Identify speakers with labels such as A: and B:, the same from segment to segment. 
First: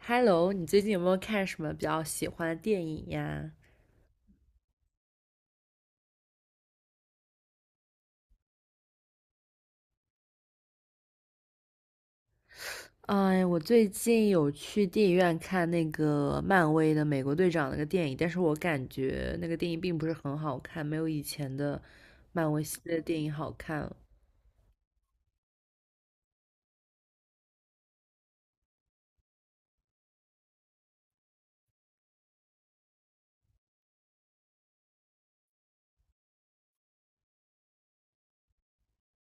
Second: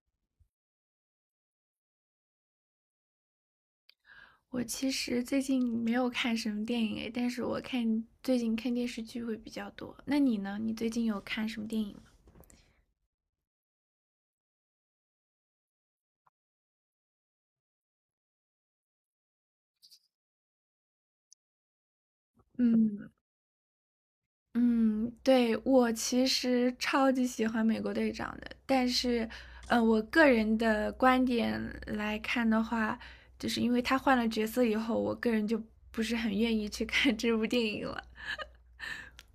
A: Hello，你最近有没有看什么比较喜欢的电影呀？
B: 我其实最近没有看什么电影诶，但是我看最近看电视剧会比较多。那你呢？你最近有看什么电影吗？
A: 哎，我最近有去电影院看那个漫威的美国队长那个电影，但是我感觉那个电影并不是很好看，没有以前的漫威系列
B: 嗯
A: 电影好看了。
B: 嗯，对，我其实超级喜欢美国队长的，但是，我个人的观点来看的话，就是因为他换了角色以后，我个人就不是很愿意去看这部电影了。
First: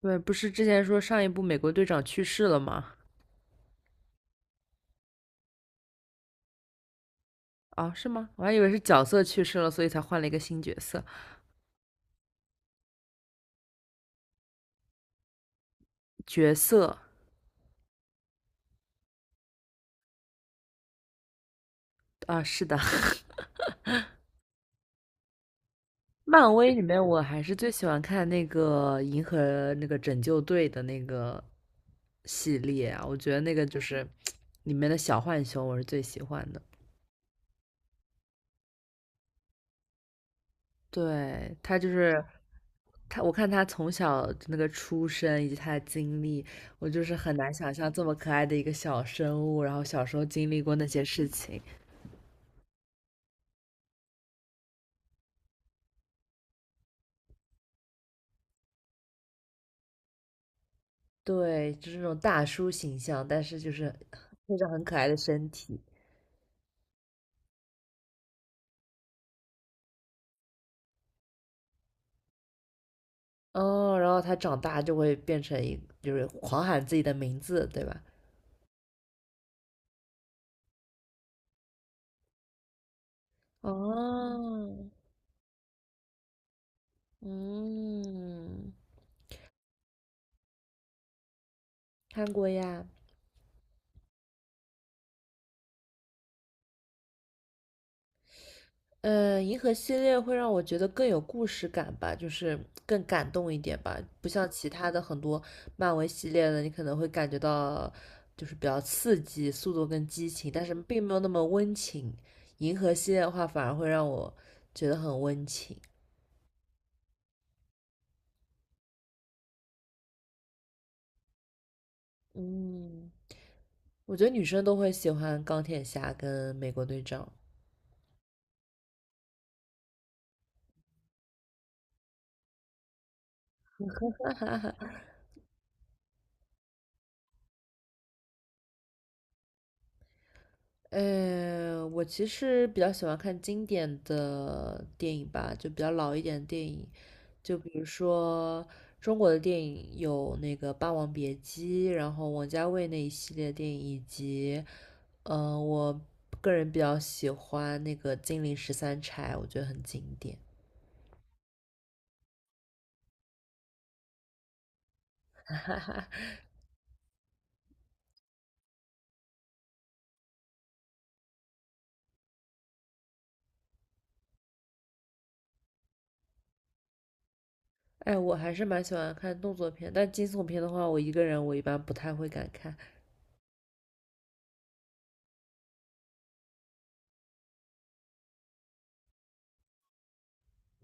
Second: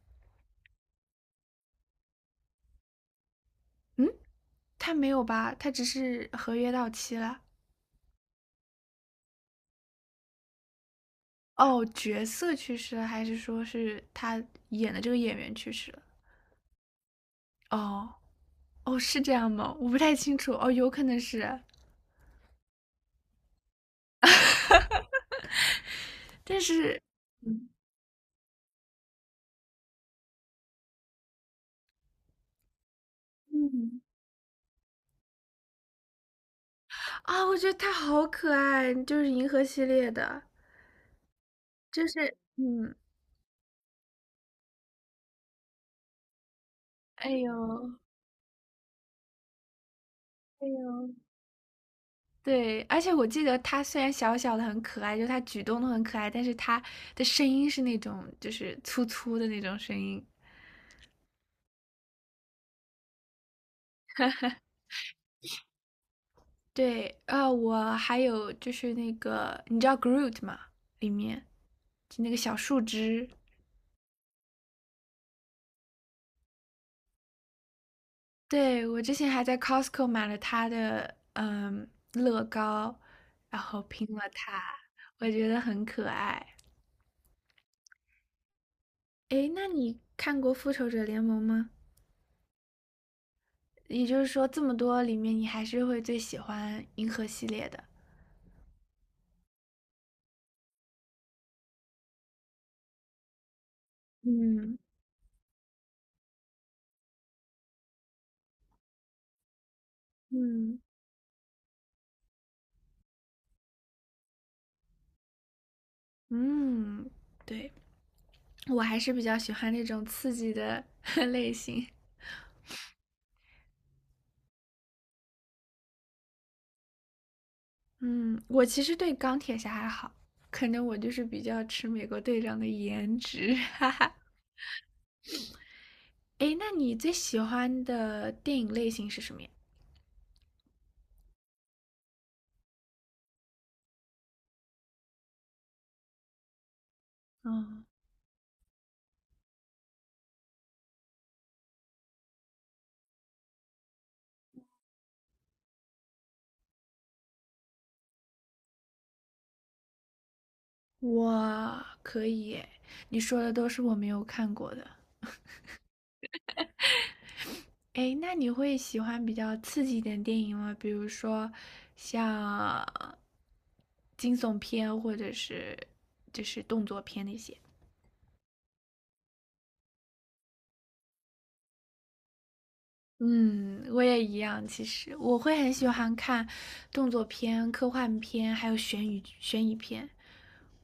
A: 对，不是之前说上一部美国队长去世了吗？
B: 嗯，他没有吧？他只是合约到期了。
A: 哦，是吗？我还以为是角色去世了，所以才换了一个新角色。
B: 哦，角色去世了，还是说是他演的这个演员去世了？
A: 角色
B: 哦哦，是这样吗？我不太清楚。哦，有可能是，
A: 啊，是的，漫
B: 但
A: 威里
B: 是
A: 面我还是最喜欢看那个银河那个拯救队的那个系列啊，我觉得那个就
B: 嗯，
A: 是里面的小浣熊，我是最喜欢的。
B: 啊，我觉得他好可爱，就是银河系列的，
A: 对，他就
B: 就
A: 是
B: 是嗯，
A: 他，我看他从小那个出生以及他的经历，我就是
B: 哎
A: 很难想象
B: 呦。
A: 这么可爱的一个小生物，然后小时候经历
B: 哎
A: 过那些
B: 呦，
A: 事情。
B: 对，而且我记得他虽然小小的很可爱，就他举动都很可爱，但是他的声音是那种就是粗粗的那种声音，
A: 对，就是那种大叔形象，但是就是配种很可爱的身体。
B: 对啊，我还有就是那个，你知道 Groot 吗？里面就那个小树枝，
A: 哦，然后他长大就会变成一，就是狂喊自己的名字，对吧？
B: 对我之前还在 Costco 买了它的乐高，然后拼了它，
A: 哦，
B: 我觉得很可爱。
A: 嗯，
B: 诶，那你看过《复仇者联盟》吗？
A: 看过呀。
B: 也就是说，这么多里面，你还是会最喜欢银河系列的。
A: 银河系列会让我觉得更有故事感吧，就是更感动一点吧，不像其
B: 嗯
A: 他的很多漫威系列的，你可能会感觉到就是比较刺激、速度跟激情，但是
B: 嗯
A: 并没有那么温情。银河系列的话，反而会让我觉得很温情。
B: 嗯，对，我还是比较喜欢那种刺激的 类型。
A: 嗯。我觉得女生都会喜欢钢铁侠跟美国队长。
B: 嗯，我其实对钢铁侠还好，可能我就是比较吃美国队长的颜值。诶，那你最喜欢的电影类型是什么呀？
A: 我其实比较喜欢看经典的电影吧，就比较老一点的电影，就比如
B: 嗯，
A: 说中国的电影有那个《霸王别姬》，然后王家卫那一系列电影，以及，我个人比较喜欢那个《金陵十三钗》，我觉得很经典。
B: 我可以耶，你说的都是我没有看过的。诶，那你会喜欢比较刺激一点电影吗？比如说像惊悚片，或者是就是动作片那些。
A: 哎，我还是蛮喜欢看动作片，但惊悚片的话，我一个人一般不太会敢看。
B: 嗯，我也一样。其实我会很喜欢看动作片、科幻片，还有悬疑片。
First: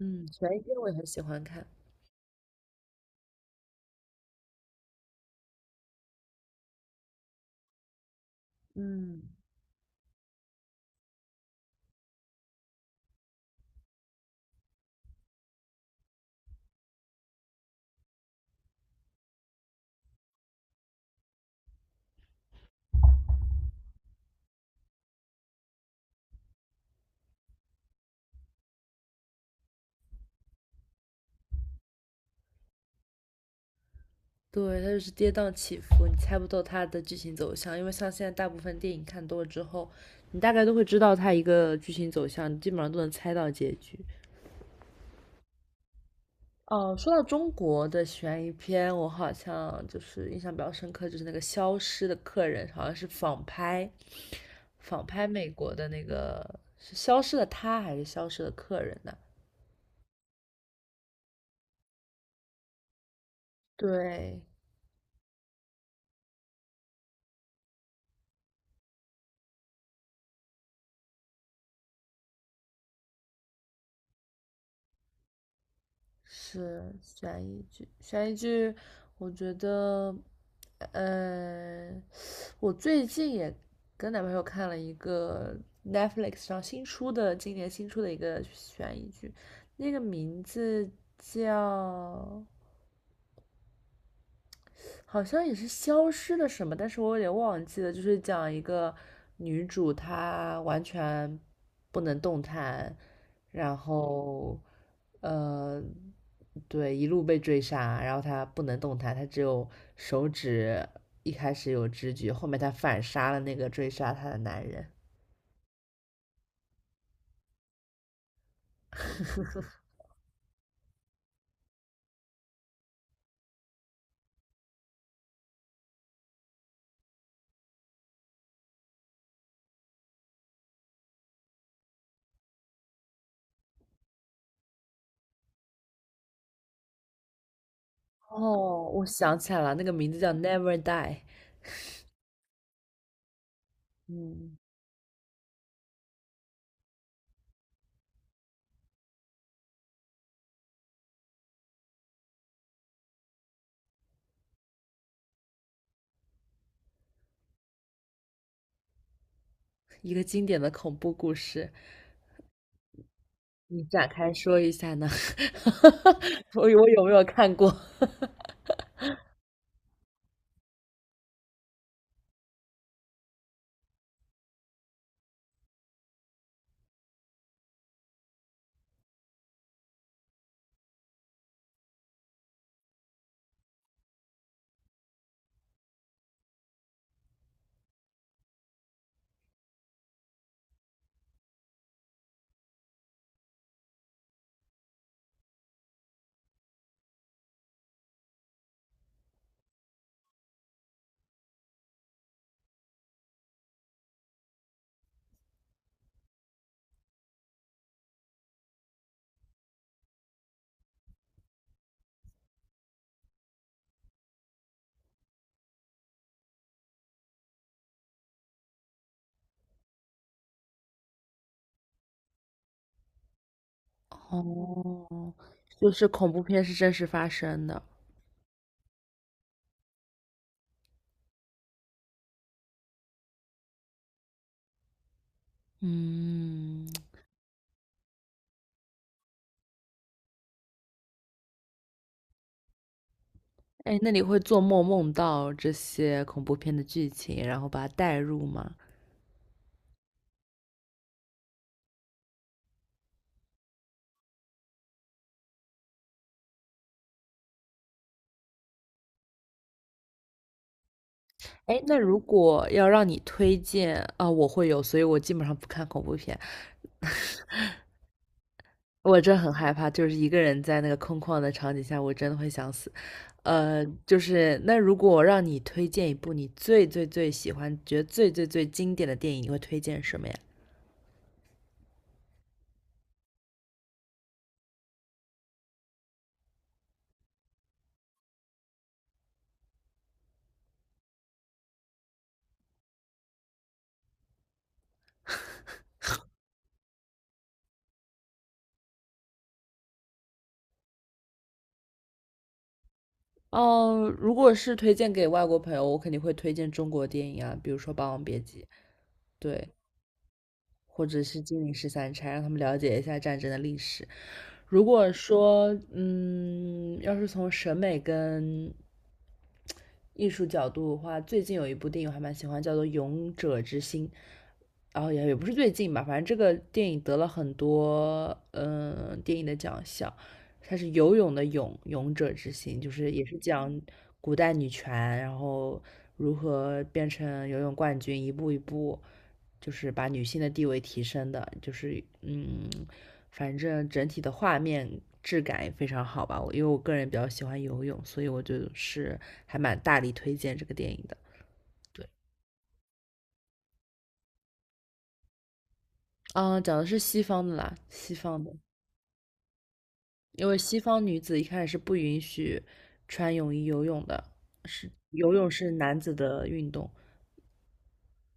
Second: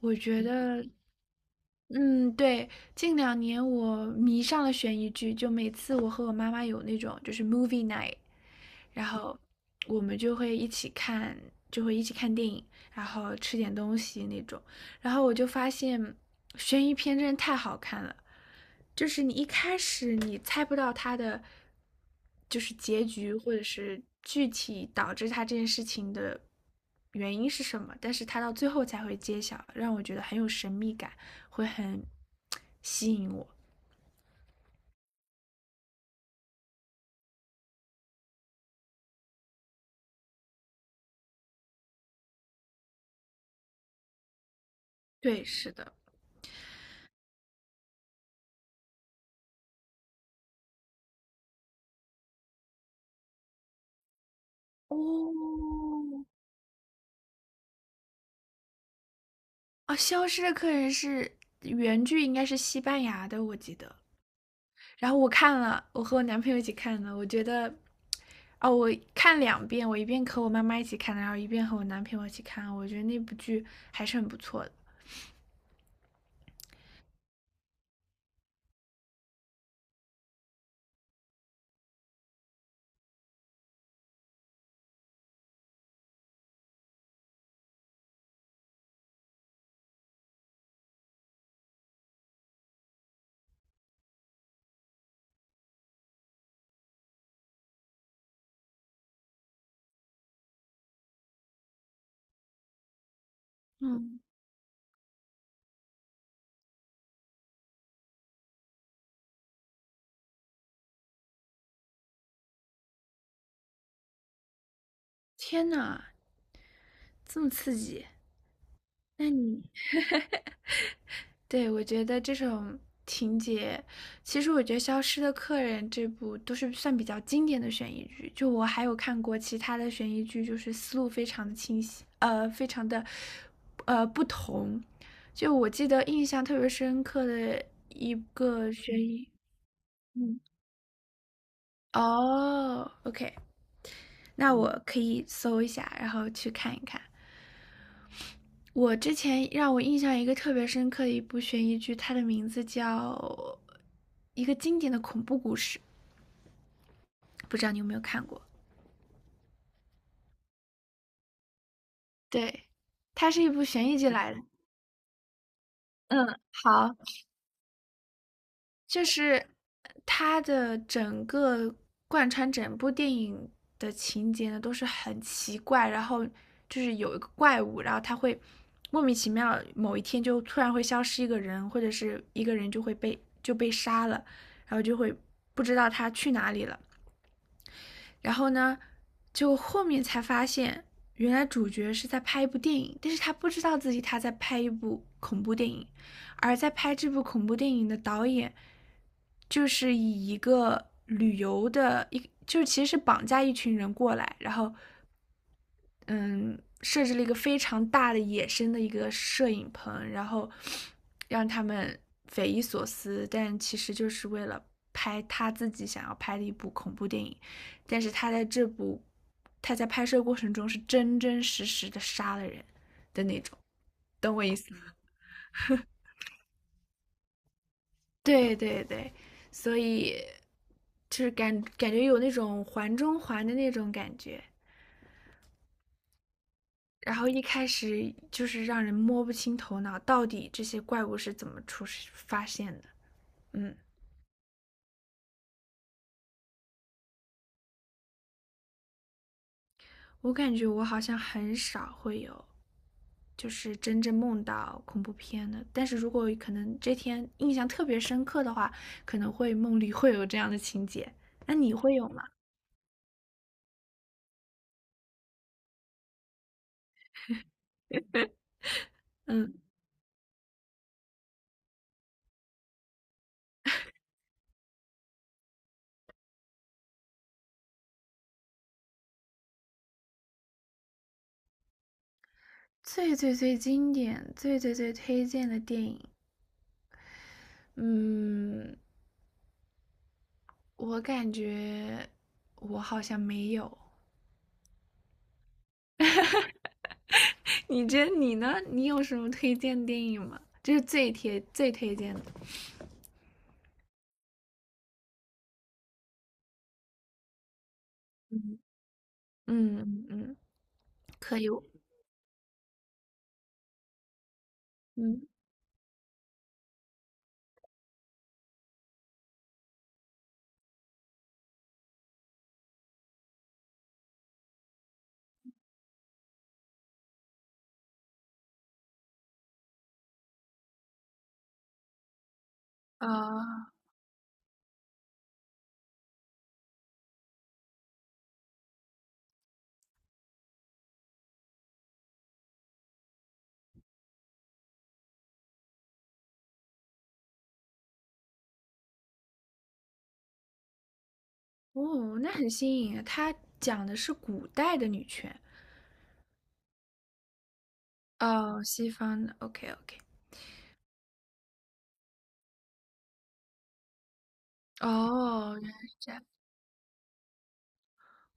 B: 我觉嗯
A: 悬疑片我
B: 得，
A: 也很喜欢看。
B: 嗯，对，近两年我迷上了悬疑剧，就每次我和我妈妈有那种就是 movie night,然
A: 嗯，
B: 后我们就会一起看，就会一起看电影，然后吃点东西那种。然后我就发现悬疑片真的太好看了，就是你一开始猜不到它的就是结局，或者是具体导致它这件事情的原因是什么，但是它到最后才会揭晓，让我觉得很有神秘感，会很吸引我。
A: 对，它就是跌宕起伏，你猜不透它的剧情走向，因为像现在大部分电影看多了之后，你大概都会知道它一个剧情走向，基本上都能猜到结局。
B: 对，是的。
A: 哦，说到中国的悬疑片，我好像就是印象比较深刻，就是那个《消失的客人》，好像是仿拍，仿拍美
B: 哦，
A: 国的那个是《消失的他》还是《消失的客人》呢？
B: 啊，《消失的客人》是原剧应该是西班牙的，我记得。
A: 对，
B: 然后我看了，我和我男朋友一起看的，我觉得，哦，我看两遍，我一遍和我妈妈一起看的，然后一遍和我男朋友一起看，我觉得那部剧还是很不错的。
A: 是悬疑剧，悬疑剧，我觉得，嗯，我最近也跟男朋友看了一个 Netflix 上新出的，今年新出的一个悬疑剧，那个名字叫好像也是消失了什么，但是我有点忘记了，就是讲一个女主她完全不能动弹，然
B: 嗯，
A: 后呃，对，一路被追杀，然后她不能动弹，她只有手指一开始有知觉，后面她反杀了那个追杀她的男人。
B: 天呐，这么刺激！那你对我觉得这种情节，其实我觉得《消失的客人》这部都是算比较经典的悬疑剧。就我还有看过其他的悬疑剧，就是思路非常的清晰，非常的不同。就我记得印象特别深刻的个
A: 哦，
B: 悬
A: 我
B: 疑，
A: 想起来了，那个名字叫
B: 嗯，
A: 《Never Die》，
B: 哦，OK,那
A: 嗯，
B: 我可以搜一下，然后去看一看。我之前让我印象一个特别深刻的一部悬疑剧，它的名字叫一个经典的恐怖故事，不知道你有没有看过？
A: 一个经典的恐怖故事。
B: 对，它是一部
A: 你
B: 悬疑
A: 展
B: 剧
A: 开
B: 来的。
A: 说一下呢？我
B: 好。
A: 有没有看过？
B: 就是它的整个贯穿整部电影的情节呢，都是很奇怪，然后就是有一个怪物，然后它会莫名其妙某一天就突然会消失一个人，或者是一个人就会被就被杀了，然后就会不知道他去哪里了。然后呢，就后面才发现，原来主角是在拍一部电影，但是他不知道自己他在拍一部恐怖电影，而在拍这部恐怖电影的导演，就是以一个旅游的一，就是其实是绑架一群人过来，然后嗯，设置了一个非常大的野生的一个摄影棚，然后让他们匪夷所思，但其实就是为了拍他自己想要拍的一部恐怖电影。但是他在拍摄过程中是真真实实的杀了人的那种，懂我意思吗？
A: 哦，就是恐怖片是真实发生的。
B: 对对对，所以就是感觉有那种环中环的那种感觉。
A: 嗯，
B: 然后一开始就是让人摸不清头脑，到底这些怪物是怎么出发现的？嗯，
A: 哎，那你会做梦梦到这些恐怖片的剧情，然后把它带入吗？
B: 我感觉我好像很少会有，就是真正梦到恐怖片的。但是如果可能这天印象特别深刻的话，可能会梦里会有这样的情节。那你
A: 哎，
B: 会
A: 那
B: 有
A: 如
B: 吗？
A: 果要让你推荐啊，我会有，所以我基本上不看恐怖片。我真很
B: 嗯，
A: 害怕，就是一个人在那个空旷的场景下，我真的会想死。就是那如果我让你推荐一部你最最最喜欢、觉得最最最经典的电影，你会推荐什么呀？
B: 最最最经典、最最最推荐的电影，嗯，我感觉我好像没有。你呢?你有什么推荐电影吗？就是最贴最推荐的。
A: 哦，如果是推荐给外国朋友，我肯定会推荐中国电影啊，比如说《霸王别
B: 嗯
A: 姬》，对，
B: 嗯。
A: 或者
B: 可
A: 是
B: 以。
A: 《金陵十三钗》，让他们了解一下战争的历史。如果
B: 嗯
A: 说，嗯，要是从审美跟艺术角度的话，最近有一部电影我还蛮喜欢，叫做《勇者之心》，然后也不是最近吧，反正这个电影得了很多嗯、电影的奖项。它是游泳的泳，勇者之心，就是也是
B: 啊、
A: 讲古代女权，然后如何变成游泳冠军，一步一步，就是把女性的地位提升的，就是嗯，反正整体的画面质感也非常好吧。因为我个人比较喜欢游泳，所以我就是还蛮大力推荐这个电影的。对，
B: 哦，那很新颖啊！它讲的是古代的女权，
A: 嗯，讲的是西方的啦，西方的，
B: 哦，西方的。OK OK。
A: 因为西方女子一开始是不允许穿泳衣游泳的，是游泳
B: 哦，
A: 是
B: 原来是
A: 男子
B: 这样。
A: 的运动，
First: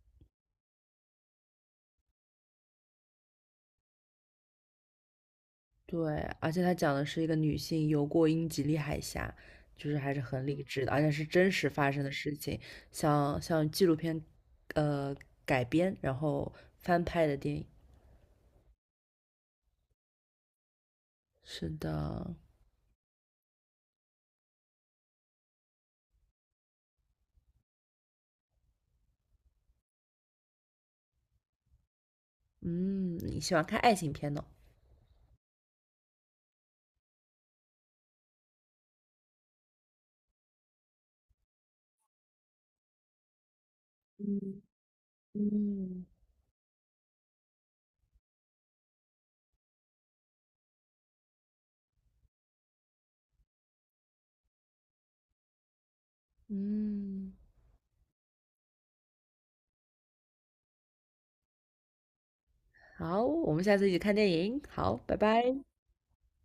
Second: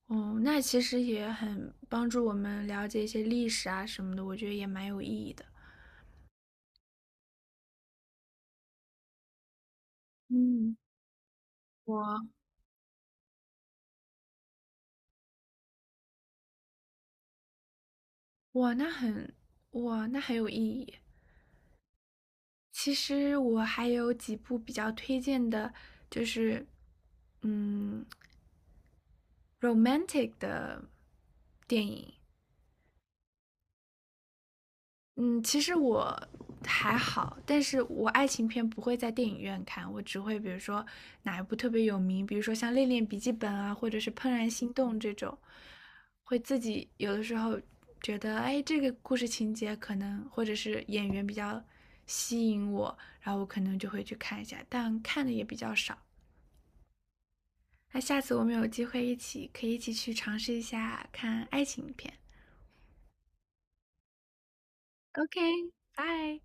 B: 哦，那其实也很帮助我们了解一些历史啊什么的，我觉得也蛮有意义的。
A: 对，而且他讲的是一个女性游过英吉利海峡，就是还是很理
B: 嗯，
A: 智的，而且是真实发
B: 我
A: 生的事情，像纪录片，呃，改编然后翻拍的电影。
B: 哇，那很哇，那很有意义。
A: 是的，
B: 其实我还有几部比较推荐的，就是嗯，romantic 的电影。
A: 嗯，你喜欢看爱情片呢？
B: 嗯，其实我还好，但是我爱情片不会在电影院看，我只会比如说哪一部特别有名，比如说像《恋恋笔记本》啊，或者是《怦然
A: 嗯
B: 心动》这种，
A: 嗯
B: 会自己有的时候觉得，哎，这个故事情节可能或者是演员比较吸引我，然后我可能就会去看一下，但看的也比较少。
A: 嗯，
B: 那下次我们有机会一起，可以一起去尝试一下看爱情片。
A: 好，我们下次一起看电影。好，拜
B: OK,
A: 拜。
B: 拜。